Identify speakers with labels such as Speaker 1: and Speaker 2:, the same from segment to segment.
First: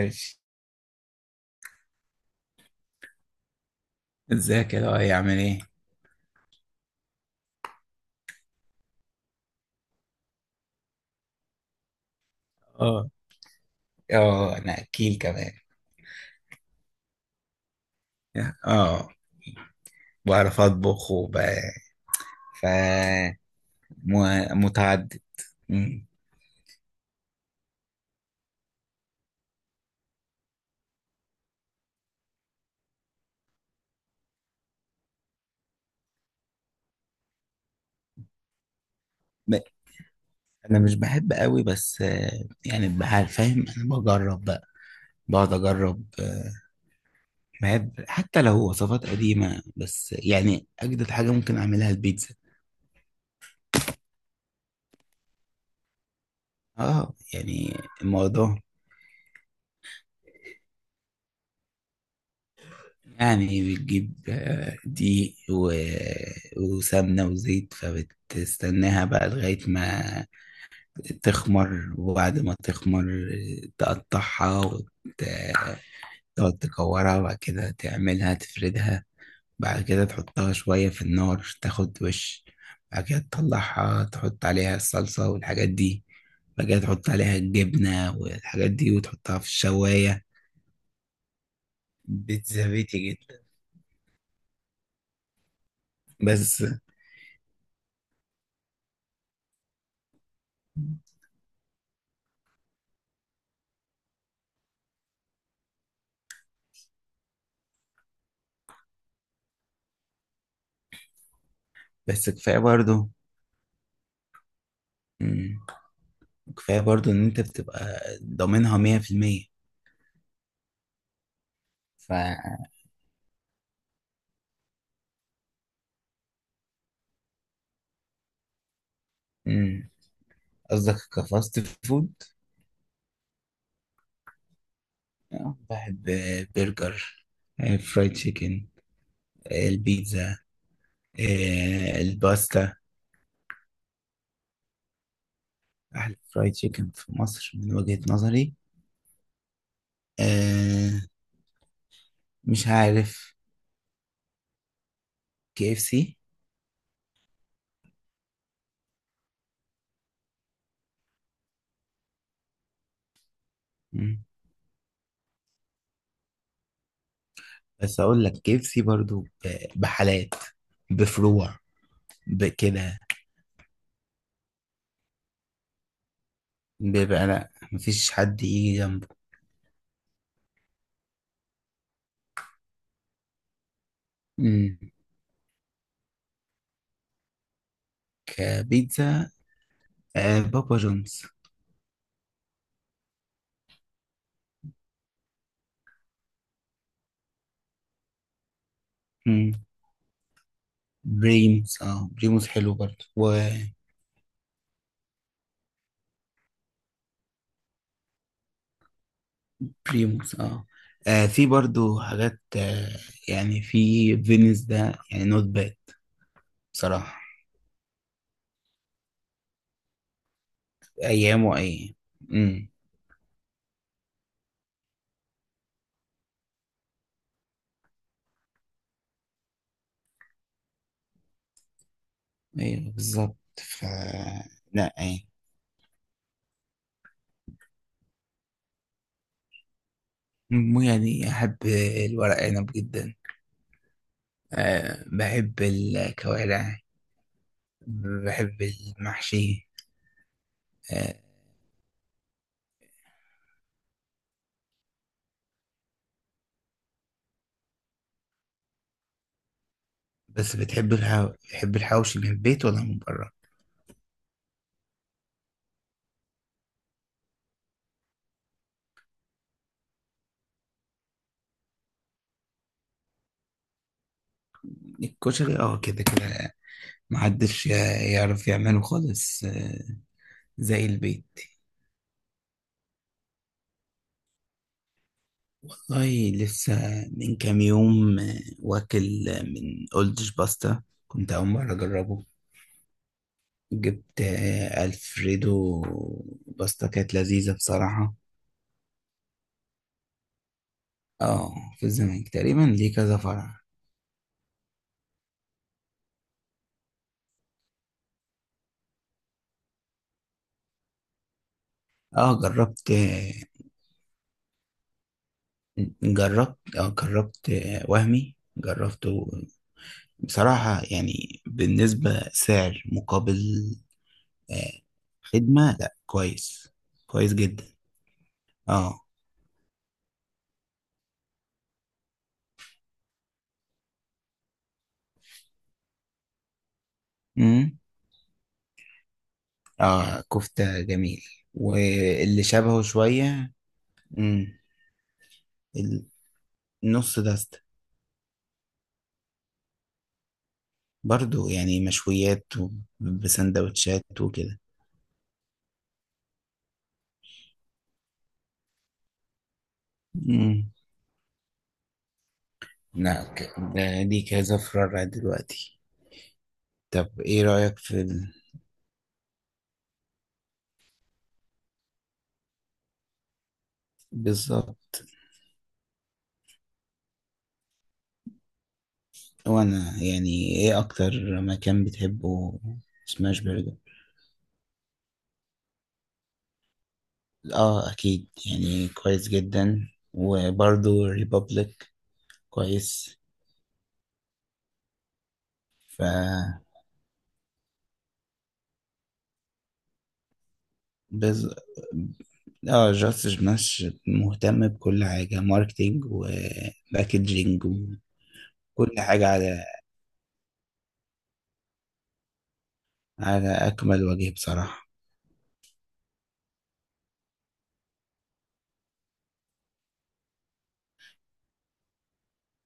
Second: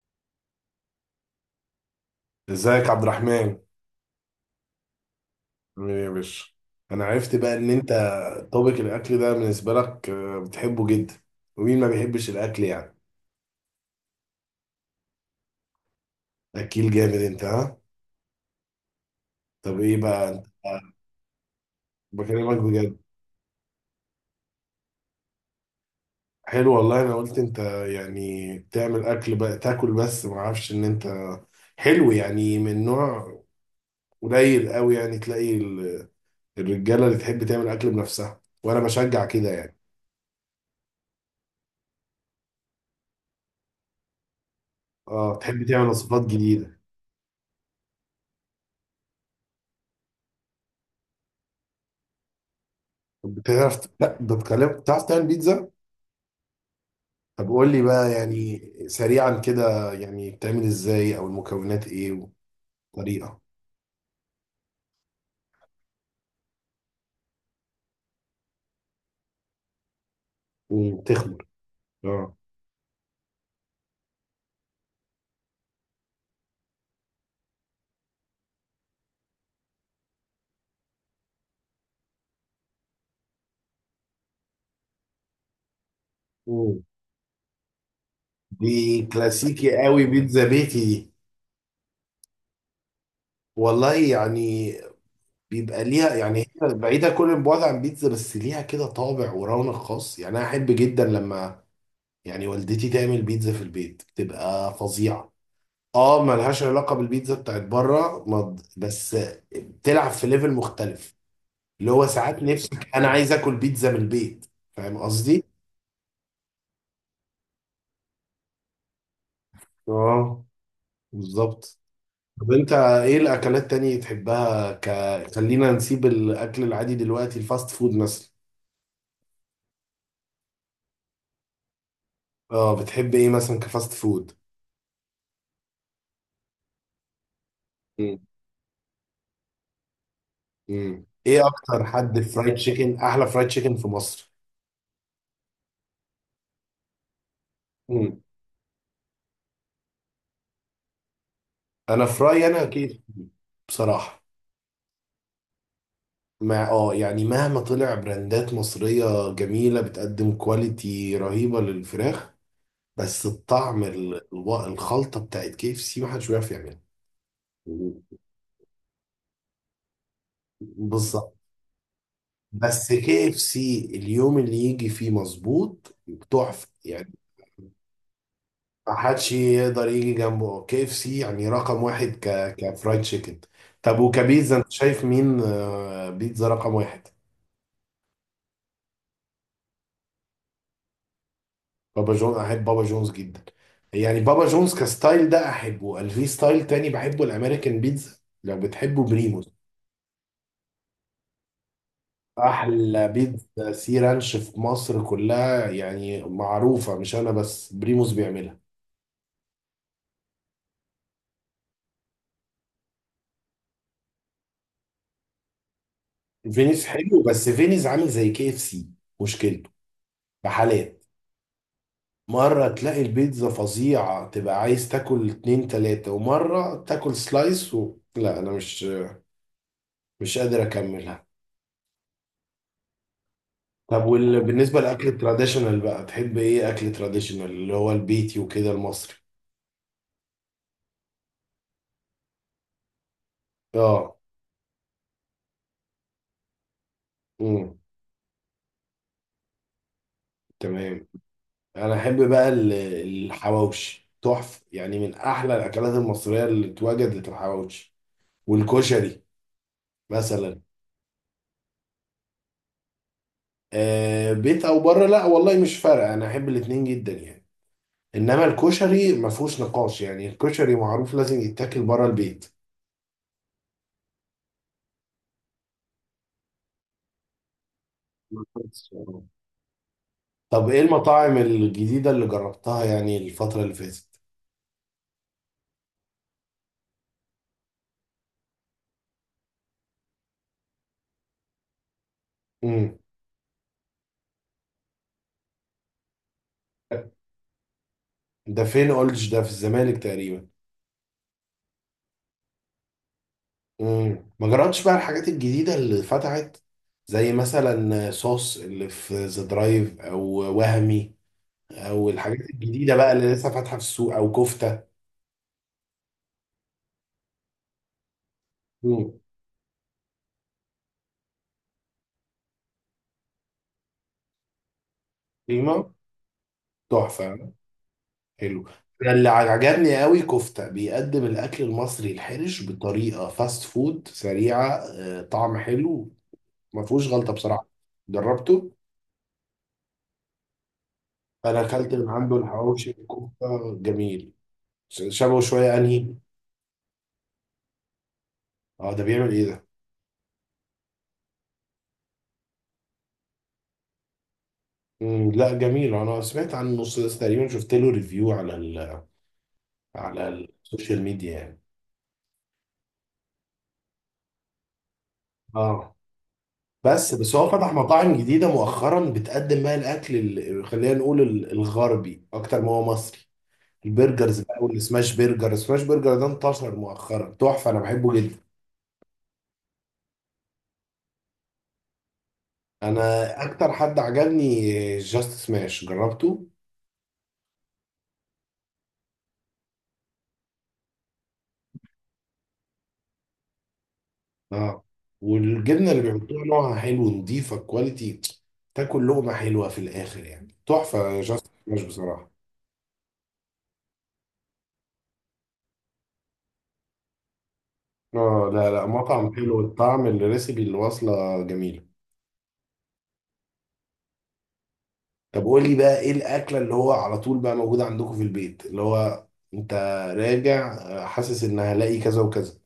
Speaker 1: ماشي.
Speaker 2: ازيك عبد الرحمن؟
Speaker 1: ازيك يا لؤي، عامل ايه؟
Speaker 2: عامل ايه يا باشا؟ انا عرفت بقى ان انت طبق الاكل ده بالنسبه لك بتحبه جدا. ومين ما بيحبش الاكل يعني؟
Speaker 1: اه، اه، انا اكيل كمان.
Speaker 2: اكيل جامد انت، ها؟
Speaker 1: اه،
Speaker 2: طب ايه بقى انت،
Speaker 1: بعرف اطبخ
Speaker 2: بكلمك
Speaker 1: ف
Speaker 2: بجد.
Speaker 1: متعدد. مم.
Speaker 2: حلو والله، انا قلت انت يعني بتعمل اكل بقى تاكل، بس ما اعرفش ان انت حلو يعني من نوع قليل قوي. يعني تلاقي الرجاله اللي تحب تعمل اكل بنفسها، وانا بشجع كده
Speaker 1: ب-
Speaker 2: يعني.
Speaker 1: انا مش بحب قوي، بس يعني بحال فاهم، انا بجرب بقى.
Speaker 2: اه
Speaker 1: بقعد
Speaker 2: تحب تعمل
Speaker 1: اجرب
Speaker 2: وصفات
Speaker 1: آه،
Speaker 2: جديده؟
Speaker 1: بحب حتى لو وصفات قديمة، بس يعني اجدد حاجة ممكن اعملها البيتزا.
Speaker 2: طب بتعرف، لا بتكلم، بتعرف تعمل بيتزا؟
Speaker 1: اه
Speaker 2: طب قول
Speaker 1: يعني
Speaker 2: لي بقى،
Speaker 1: الموضوع.
Speaker 2: يعني سريعا كده، يعني بتعمل ازاي او المكونات ايه والطريقه؟
Speaker 1: يعني بتجيب دقيق وسمنة وزيت، فبتستناها بقى لغاية ما
Speaker 2: وتخمر؟
Speaker 1: تخمر.
Speaker 2: اه.
Speaker 1: وبعد ما تخمر تقطعها، وتقعد تكورها، وبعد كده تعملها، تفردها. بعد كده تحطها شوية في النار، تاخد وش. بعد كده تطلعها، تحط عليها الصلصة والحاجات دي. بعد كده
Speaker 2: مم.
Speaker 1: تحط عليها الجبنة والحاجات دي،
Speaker 2: دي
Speaker 1: وتحطها في
Speaker 2: كلاسيكي قوي،
Speaker 1: الشواية.
Speaker 2: بيتزا بيتي دي.
Speaker 1: بيتزا بيتي جدا.
Speaker 2: والله يعني بيبقى ليها يعني،
Speaker 1: بس
Speaker 2: هي بعيده كل البعد عن بيتزا، بس ليها كده طابع ورونق خاص. يعني انا احب جدا لما يعني والدتي تعمل بيتزا في البيت، بتبقى فظيعه. اه، ملهاش علاقه بالبيتزا بتاعت بره، بس بتلعب في ليفل مختلف. اللي هو
Speaker 1: بس
Speaker 2: ساعات
Speaker 1: كفاية
Speaker 2: نفسك، انا
Speaker 1: برضو
Speaker 2: عايز اكل بيتزا من البيت. فاهم قصدي؟
Speaker 1: كفاية برضو إن أنت بتبقى ضامنها مية في المية.
Speaker 2: اه، بالظبط.
Speaker 1: ف.
Speaker 2: طب انت ايه الاكلات تانية تحبها خلينا نسيب الاكل العادي دلوقتي، الفاست فود مثلا؟
Speaker 1: مم. قصدك كفاست فود؟
Speaker 2: اه بتحب ايه مثلا كفاست فود؟
Speaker 1: بحب برجر، فرايد
Speaker 2: مم.
Speaker 1: تشيكن، البيتزا،
Speaker 2: مم. ايه اكتر حد فرايد
Speaker 1: الباستا.
Speaker 2: تشيكن، احلى فرايد تشيكن في مصر؟
Speaker 1: أحلى فرايد تشيكن في مصر من وجهة
Speaker 2: مم.
Speaker 1: نظري آه،
Speaker 2: انا في رايي انا
Speaker 1: مش
Speaker 2: اكيد،
Speaker 1: عارف،
Speaker 2: بصراحة،
Speaker 1: كي اف سي.
Speaker 2: مع يعني مهما طلع براندات مصرية جميلة بتقدم كواليتي رهيبة للفراخ، بس الطعم الخلطه بتاعت كي اف سي محدش بيعرف يعملها.
Speaker 1: بس أقول لك كي اف سي برضو بحالات،
Speaker 2: بالظبط.
Speaker 1: بفروع،
Speaker 2: بس
Speaker 1: بكده.
Speaker 2: كي اف سي اليوم اللي يجي فيه مظبوط، تحفه يعني.
Speaker 1: بيبقى لأ، مفيش حد يجي جنبه.
Speaker 2: محدش يقدر يجي جنبه، كي اف سي يعني رقم واحد كفرايد تشيكن. طب وكبيتزا، انت
Speaker 1: مم.
Speaker 2: شايف مين بيتزا رقم واحد؟
Speaker 1: كبيتزا بابا جونز.
Speaker 2: بابا جون، احب بابا جونز جدا. يعني بابا جونز كستايل ده احبه، قال في ستايل تاني بحبه، الامريكان بيتزا. لو بتحبه بريمو.
Speaker 1: مم. بريمز اه بريموز حلو برضو.
Speaker 2: احلى
Speaker 1: وبريموز.
Speaker 2: بيتزا سي رانش في مصر كلها، يعني معروفه مش انا بس، بريموس بيعملها.
Speaker 1: اه. في برضو حاجات، آه، يعني في فينيس ده، يعني نوت باد.
Speaker 2: فينيس
Speaker 1: بصراحة
Speaker 2: حلو، بس فينيس عامل زي كي اف سي، مشكلته بحالات.
Speaker 1: أيامه أيام وأيام.
Speaker 2: مره
Speaker 1: امم.
Speaker 2: تلاقي البيتزا فظيعه، تبقى عايز تاكل اتنين تلاته، ومره تاكل سلايس لا انا مش قادر اكملها.
Speaker 1: أيوه بالظبط. ف.
Speaker 2: طب بالنسبه
Speaker 1: لا
Speaker 2: للاكل
Speaker 1: يعني،
Speaker 2: التراديشنال بقى، تحب ايه اكل تراديشنال، اللي هو البيتي وكده، المصري؟
Speaker 1: مو، يعني أحب الورق عنب جدا.
Speaker 2: اه.
Speaker 1: أه، بحب الكوارع،
Speaker 2: امم.
Speaker 1: بحب المحشي.
Speaker 2: تمام.
Speaker 1: أه.
Speaker 2: انا احب بقى الحواوشي، تحفه يعني، من احلى الاكلات المصريه اللي اتوجدت الحواوشي، والكشري
Speaker 1: بس
Speaker 2: مثلا.
Speaker 1: بتحب الحوشي من البيت ولا من بره؟
Speaker 2: آه، بيت او بره، لا والله مش فارقه، انا احب الاتنين جدا يعني. انما الكشري ما فيهوش نقاش، يعني الكشري معروف لازم يتاكل بره البيت.
Speaker 1: الكشري، اه، كده كده محدش يعرف يعمله
Speaker 2: بالظبط.
Speaker 1: خالص.
Speaker 2: طب ايه
Speaker 1: زي البيت.
Speaker 2: المطاعم الجديده اللي جربتها يعني الفتره اللي فاتت؟
Speaker 1: والله لسه من كام يوم، واكل من أولدش باستا، كنت أول مرة أجربه.
Speaker 2: امم.
Speaker 1: جبت ألفريدو باستا، كانت لذيذة بصراحة.
Speaker 2: ده فين قلتش، ده في الزمالك تقريبا؟
Speaker 1: اه في الزمالك تقريبا، ليه كذا فرع.
Speaker 2: مم. ما جربتش بقى الحاجات الجديدة اللي فتحت، زي مثلا صوص اللي في ذا درايف، او وهمي، او
Speaker 1: اه،
Speaker 2: الحاجات
Speaker 1: جربت
Speaker 2: الجديدة بقى اللي
Speaker 1: آه،
Speaker 2: لسه فاتحة في السوق، او كفتة؟
Speaker 1: جربت اه جربت آه، وهمي،
Speaker 2: مم.
Speaker 1: جربته بصراحة، يعني بالنسبة سعر مقابل آه، خدمة،
Speaker 2: قيمة.
Speaker 1: لا كويس، كويس
Speaker 2: تحفة.
Speaker 1: جدا.
Speaker 2: حلو.
Speaker 1: اه.
Speaker 2: أنا اللي عجبني قوي كفتة، بيقدم الاكل المصري الحرش بطريقة فاست فود سريعة، طعم حلو، ما فيهوش غلطة بصراحة.
Speaker 1: امم.
Speaker 2: جربته،
Speaker 1: اه، كفتة جميل.
Speaker 2: انا اكلت من عنده
Speaker 1: واللي شبهه
Speaker 2: الحواوشي،
Speaker 1: شوية.
Speaker 2: الكفتة جميل.
Speaker 1: امم.
Speaker 2: شبهه شوية انهي؟
Speaker 1: النص دست.
Speaker 2: اه، ده بيعمل ايه ده؟
Speaker 1: برضو يعني مشويات بسندوتشات وكده.
Speaker 2: لا جميل، انا سمعت عن النص ده تقريبا، شفت له ريفيو على على
Speaker 1: امم.
Speaker 2: السوشيال ميديا يعني.
Speaker 1: لا ده، دي كذا فرع دلوقتي.
Speaker 2: اه. بس
Speaker 1: طب
Speaker 2: بس
Speaker 1: ايه
Speaker 2: هو فتح
Speaker 1: رأيك في
Speaker 2: مطاعم
Speaker 1: ال...؟
Speaker 2: جديده مؤخرا بتقدم بقى الاكل خلينا نقول الغربي اكتر ما هو مصري. البرجرز بقى
Speaker 1: بالظبط.
Speaker 2: والسماش برجر، السماش برجر ده انتشر مؤخرا، تحفه انا بحبه جدا.
Speaker 1: وانا، يعني ايه اكتر مكان بتحبه
Speaker 2: انا
Speaker 1: سماش
Speaker 2: اكتر
Speaker 1: برجر؟
Speaker 2: حد عجبني جاست سماش، جربته.
Speaker 1: اه اكيد، يعني كويس جدا. وبرضو ريبابليك كويس.
Speaker 2: اه. والجبنه
Speaker 1: ف.
Speaker 2: اللي بيحطوها نوعها حلو، نضيفه، كواليتي. تاكل لقمه حلوه في الاخر، يعني تحفه جاست
Speaker 1: بز...
Speaker 2: سماش بصراحه.
Speaker 1: اه، جاستس بنش مهتم بكل حاجة، ماركتينج وباكجينج
Speaker 2: اه، لا لا،
Speaker 1: وكل حاجة
Speaker 2: مطعم حلو،
Speaker 1: على
Speaker 2: الطعم، الريسبي اللي واصله جميله.
Speaker 1: على أكمل وجه بصراحة.
Speaker 2: طب قول لي بقى ايه الاكله اللي هو على طول بقى موجوده عندكم في البيت، اللي هو انت راجع حاسس ان هلاقي كذا وكذا،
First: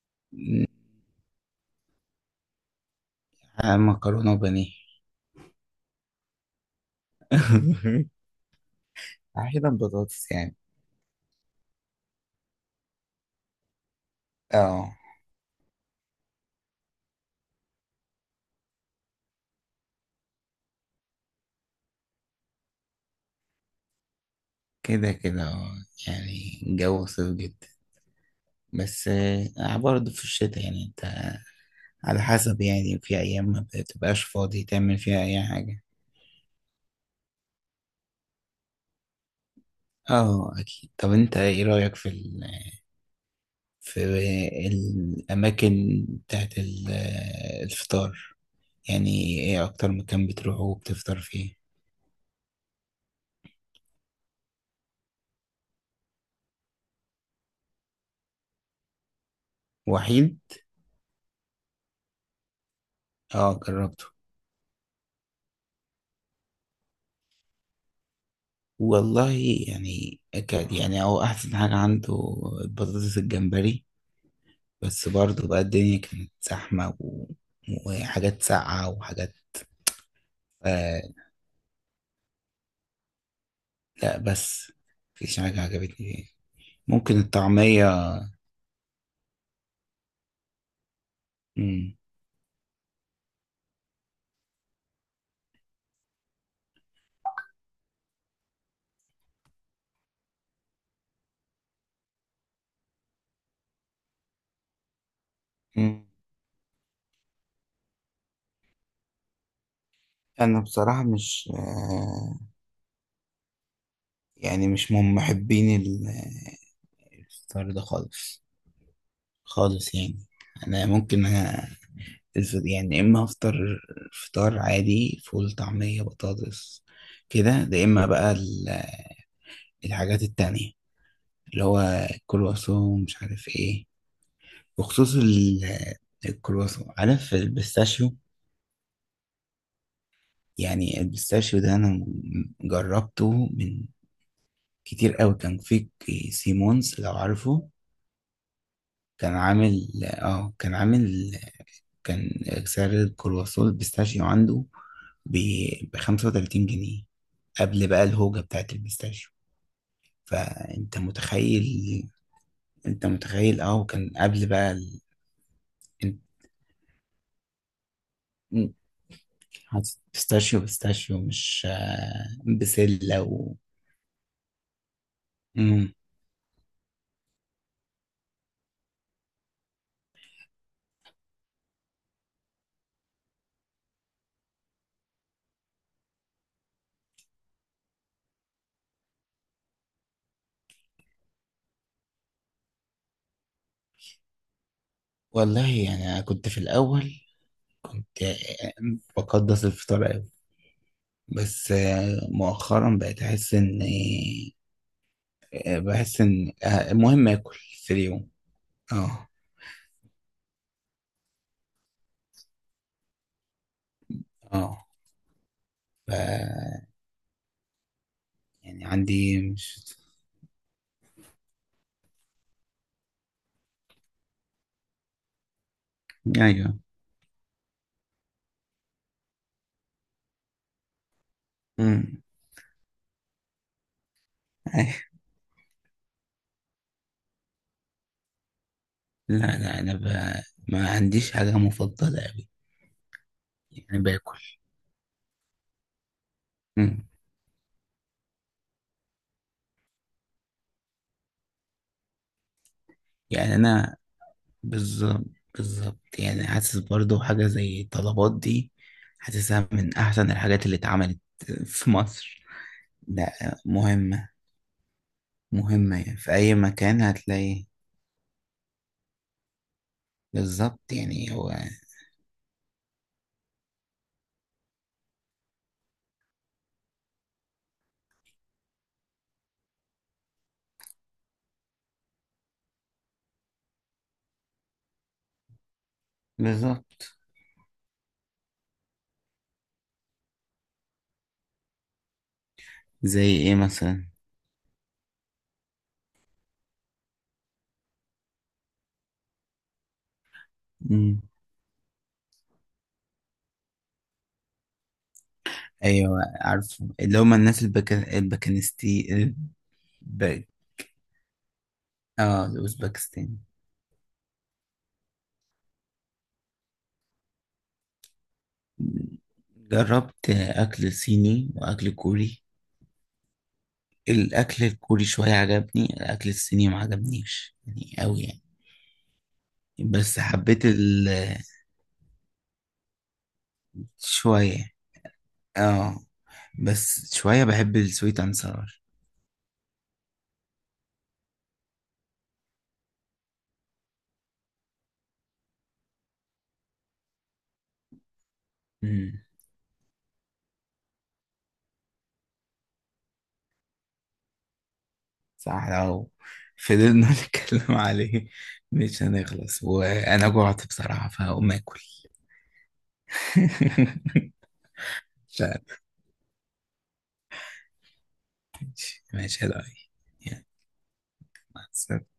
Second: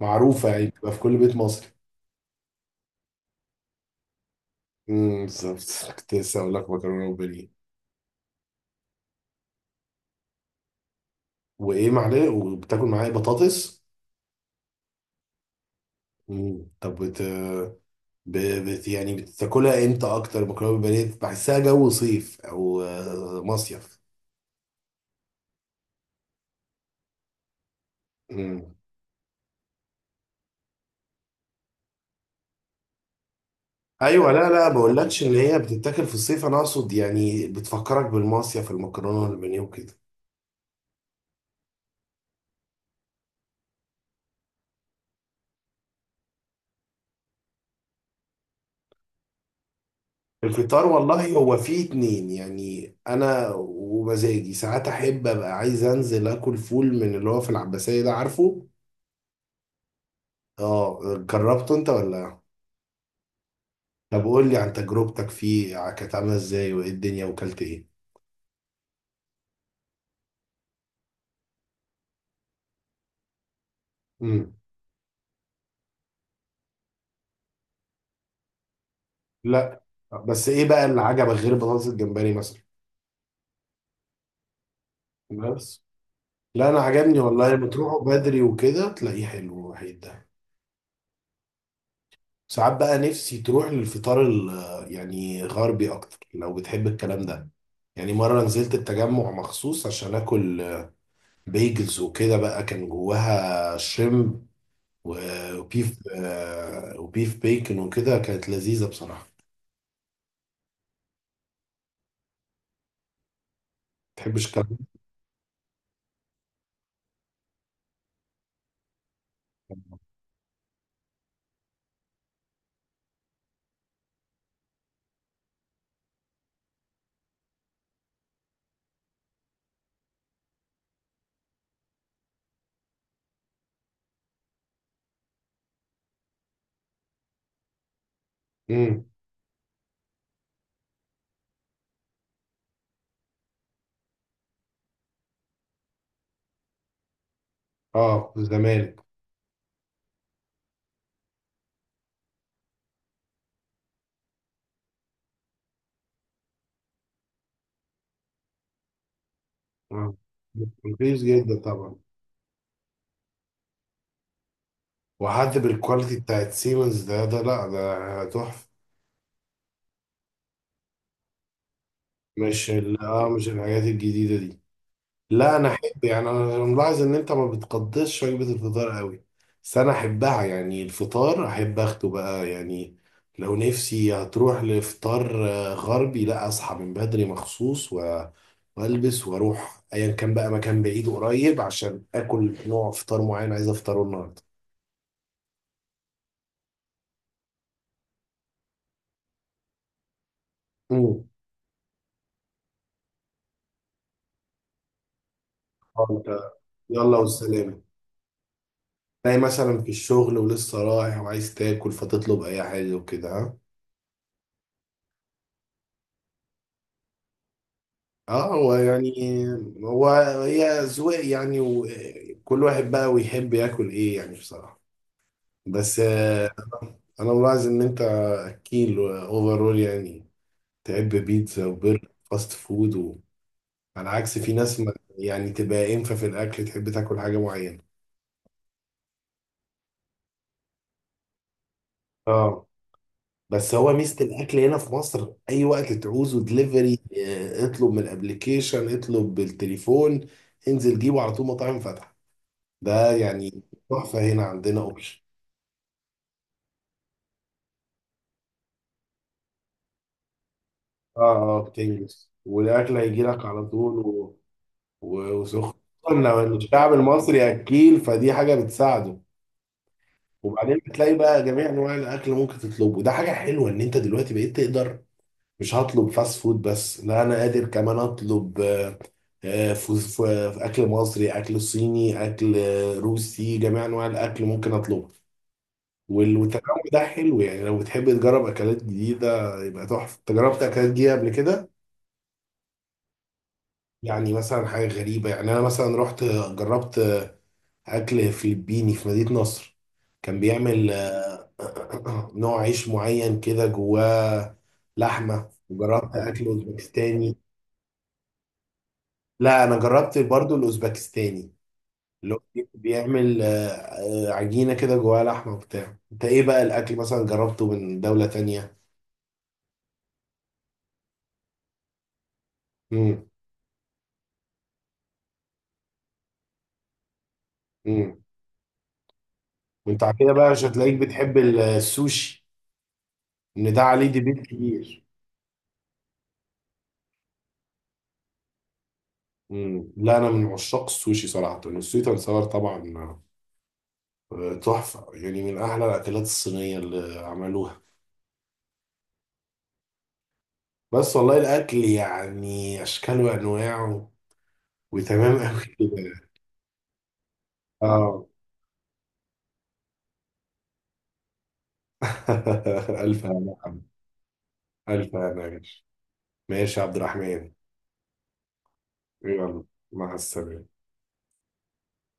Speaker 2: معروفه يعني بتبقى في كل بيت مصري؟
Speaker 1: مكرونة وبانيه.
Speaker 2: امم. بالظبط، كنت لسه اقول لك مكرونه وبانيه.
Speaker 1: أحيانا بطاطس، يعني.
Speaker 2: وايه معلقه، وبتاكل معايا بطاطس.
Speaker 1: اه
Speaker 2: امم. طب ب... يعني بتاكلها امتى اكتر مكرونه وبانيه؟ بحسها جو صيف، او مصيف.
Speaker 1: كده كده اه، يعني الجو صيف جدا، بس، برضه في الشتاء، يعني انت على حسب، يعني في أيام ما بتبقاش
Speaker 2: ايوه، لا
Speaker 1: فاضي
Speaker 2: لا،
Speaker 1: تعمل
Speaker 2: بقولكش
Speaker 1: فيها
Speaker 2: ان
Speaker 1: أي
Speaker 2: هي
Speaker 1: حاجة.
Speaker 2: بتتاكل في الصيف، انا اقصد يعني بتفكرك بالمصيف، المكرونه والبانيه وكده.
Speaker 1: اه أكيد. طب انت ايه رأيك في ال، في الأماكن بتاعت الفطار، يعني إيه أكتر مكان بتروحه
Speaker 2: الفطار
Speaker 1: وبتفطر
Speaker 2: والله
Speaker 1: فيه،
Speaker 2: هو فيه اتنين، يعني انا ومزاجي ساعات احب ابقى عايز انزل اكل فول من اللي هو في العباسيه، ده عارفه.
Speaker 1: وحيد؟
Speaker 2: اه. جربته انت ولا؟
Speaker 1: آه جربته.
Speaker 2: طب قول لي عن تجربتك فيه، كانت عامله ازاي وايه الدنيا وكلت ايه؟
Speaker 1: والله يعني كان، يعني هو أحسن حاجة عنده البطاطس الجمبري،
Speaker 2: امم.
Speaker 1: بس برضه بقى الدنيا كانت زحمة، و... وحاجات ساقعة وحاجات.
Speaker 2: لا. بس ايه بقى اللي
Speaker 1: آه
Speaker 2: عجبك غير بطاطس الجمبري مثلا؟
Speaker 1: لا، بس مفيش حاجة
Speaker 2: بس
Speaker 1: عجبتني فيه.
Speaker 2: لا، انا
Speaker 1: ممكن
Speaker 2: عجبني والله، لما
Speaker 1: الطعمية.
Speaker 2: تروحوا بدري وكده تلاقيه حلو وحيد.
Speaker 1: مم.
Speaker 2: ساعات بقى نفسي تروح للفطار يعني غربي اكتر، لو بتحب الكلام ده. يعني مرة نزلت التجمع مخصوص عشان اكل بيجلز وكده، بقى كان جواها شريمب، و- وبيف
Speaker 1: مم.
Speaker 2: آه، وبيف بيكن وكده، كانت لذيذة بصراحة.
Speaker 1: أنا بصراحة مش
Speaker 2: متحبش الكلام
Speaker 1: يعني،
Speaker 2: ده.
Speaker 1: مش من محبين الفطار ده خالص، خالص يعني. انا ممكن، أنا يعني يا اما افطر فطار عادي، فول طعمية بطاطس كده. ده اما بقى الحاجات التانية، اللي هو الكرواسون مش عارف ايه، بخصوص الكرواسون، عارف البيستاشيو.
Speaker 2: امم.
Speaker 1: يعني البيستاشيو ده انا جربته من كتير قوي، كان في سيمونز، لو عارفه.
Speaker 2: اه، الزمالك.
Speaker 1: كان عامل، كان سعر الكرواسون البيستاشيو عنده ب 35 جنيه، قبل بقى الهوجة بتاعت البيستاشيو.
Speaker 2: آه.
Speaker 1: فانت
Speaker 2: رخيص جدا طبعا،
Speaker 1: متخيل؟ انت متخيل، اه. وكان قبل بقى ال...
Speaker 2: وحد
Speaker 1: إن-
Speaker 2: بالكواليتي بتاعت سيمنز، ده لا ده تحفة.
Speaker 1: إن- حاطط بيستاشيو بيستاشيو، مش،
Speaker 2: مش
Speaker 1: بسلة
Speaker 2: مش
Speaker 1: و...
Speaker 2: الحاجات الجديدة دي. لا، انا
Speaker 1: مم.
Speaker 2: احب يعني، انا ملاحظ ان انت ما بتقدسش وجبه الفطار قوي. بس انا احبها، يعني الفطار احب اخده بقى يعني. لو نفسي هتروح لفطار غربي، لا اصحى من بدري مخصوص والبس واروح ايا كان بقى مكان بعيد وقريب عشان اكل نوع فطار معين عايز افطره النهارده.
Speaker 1: والله يعني أنا كنت في الأول كنت، بقدس الفطار أوي.
Speaker 2: امم.
Speaker 1: بس، مؤخرا بقيت أحس إن، بحس
Speaker 2: انت،
Speaker 1: إن،
Speaker 2: يلا
Speaker 1: المهم آكل
Speaker 2: والسلام.
Speaker 1: في اليوم. اه.
Speaker 2: تلاقي مثلا في الشغل ولسه رايح وعايز تاكل، فتطلب اي حاجه وكده، ها.
Speaker 1: اه. ف.
Speaker 2: اه، هو
Speaker 1: يعني
Speaker 2: يعني
Speaker 1: عندي مش.
Speaker 2: هو هي أذواق يعني، وكل واحد بقى ويحب ياكل ايه يعني، بصراحة. بس
Speaker 1: ايوه.
Speaker 2: انا ملاحظ ان انت اكيل اوفرول يعني، تحب بيتزا وبرجر
Speaker 1: امم.
Speaker 2: فاست فود على عكس في ناس
Speaker 1: أيوة.
Speaker 2: ما يعني تبقى انفه في الاكل، تحب تاكل حاجة معينة.
Speaker 1: لا لا، انا ب... ما عنديش حاجه مفضله قوي.
Speaker 2: اه. بس هو
Speaker 1: يعني
Speaker 2: ميزة
Speaker 1: باكل.
Speaker 2: الاكل هنا في مصر، اي وقت تعوزه دليفري،
Speaker 1: امم.
Speaker 2: اطلب من الابليكيشن، اطلب بالتليفون، انزل جيبه على طول، مطاعم فاتحة. ده
Speaker 1: يعني
Speaker 2: يعني
Speaker 1: انا.
Speaker 2: تحفة هنا عندنا اوبشن.
Speaker 1: بالظبط. بالظبط، يعني حاسس برضو حاجه زي الطلبات دي، حاسسها من احسن الحاجات اللي اتعملت
Speaker 2: اه. اه،
Speaker 1: في
Speaker 2: بتنجز
Speaker 1: مصر.
Speaker 2: والاكل هيجي لك
Speaker 1: لا
Speaker 2: على طول
Speaker 1: مهمه،
Speaker 2: وسخن.
Speaker 1: مهمه يعني، في اي
Speaker 2: لو الشعب
Speaker 1: مكان
Speaker 2: المصري
Speaker 1: هتلاقي.
Speaker 2: اكيل فدي حاجه بتساعده. وبعدين
Speaker 1: بالظبط
Speaker 2: بتلاقي
Speaker 1: يعني
Speaker 2: بقى
Speaker 1: هو.
Speaker 2: جميع انواع الاكل ممكن تطلبه، ده حاجه حلوه ان انت دلوقتي بقيت تقدر مش هطلب فاست فود بس، لا انا قادر كمان اطلب آه، ف- ف- اكل مصري، اكل صيني، اكل روسي، جميع انواع الاكل ممكن اطلبه. والتنوع ده
Speaker 1: بالظبط.
Speaker 2: حلو، يعني لو بتحب تجرب اكلات جديده يبقى تحفه، تجربت اكلات جديده قبل كده؟
Speaker 1: زي ايه مثلا؟
Speaker 2: يعني مثلا حاجة غريبة، يعني أنا مثلا رحت، جربت أكل فلبيني في مدينة نصر، كان بيعمل نوع عيش معين كده جواه لحمة، وجربت
Speaker 1: ايوه
Speaker 2: أكل
Speaker 1: عارفه، اللي هم
Speaker 2: أوزبكستاني.
Speaker 1: الناس الباكنستي. الب...
Speaker 2: لا، أنا جربت برضو الأوزبكستاني، اللي هو
Speaker 1: اه الاوزبكستان.
Speaker 2: بيعمل عجينة كده جواها لحمة وبتاع. أنت إيه بقى الأكل مثلا جربته من دولة تانية؟
Speaker 1: جربت اكل صيني واكل كوري.
Speaker 2: امم.
Speaker 1: الاكل الكوري شويه عجبني، الاكل الصيني ما عجبنيش يعني
Speaker 2: امم.
Speaker 1: قوي، يعني.
Speaker 2: وأنت على
Speaker 1: بس
Speaker 2: كده بقى مش
Speaker 1: حبيت
Speaker 2: هتلاقيك
Speaker 1: ال.
Speaker 2: بتحب السوشي، إن ده عليه ديبيت
Speaker 1: شويه.
Speaker 2: كبير.
Speaker 1: اه، بس شويه بحب السويت اند ساور.
Speaker 2: مم. لا، انا من عشاق السوشي صراحه، السوشي تنسور طبعا، تحفه يعني، من احلى الاكلات الصينيه اللي عملوها.
Speaker 1: امم.
Speaker 2: بس والله الاكل يعني اشكال وانواعه وتمام قوي
Speaker 1: صح. لو
Speaker 2: كده.
Speaker 1: فضلنا نتكلم
Speaker 2: اه.
Speaker 1: عليه مش هنخلص. وانا جوعت بصراحه، فهقوم اكل.
Speaker 2: الف هنا. الف هنا
Speaker 1: مش.
Speaker 2: يا باشا. ماشي يا عبد الرحمن.
Speaker 1: ماشي يا
Speaker 2: يلا،
Speaker 1: دعي.
Speaker 2: مع
Speaker 1: يعني
Speaker 2: السلامه.
Speaker 1: مع السلامة.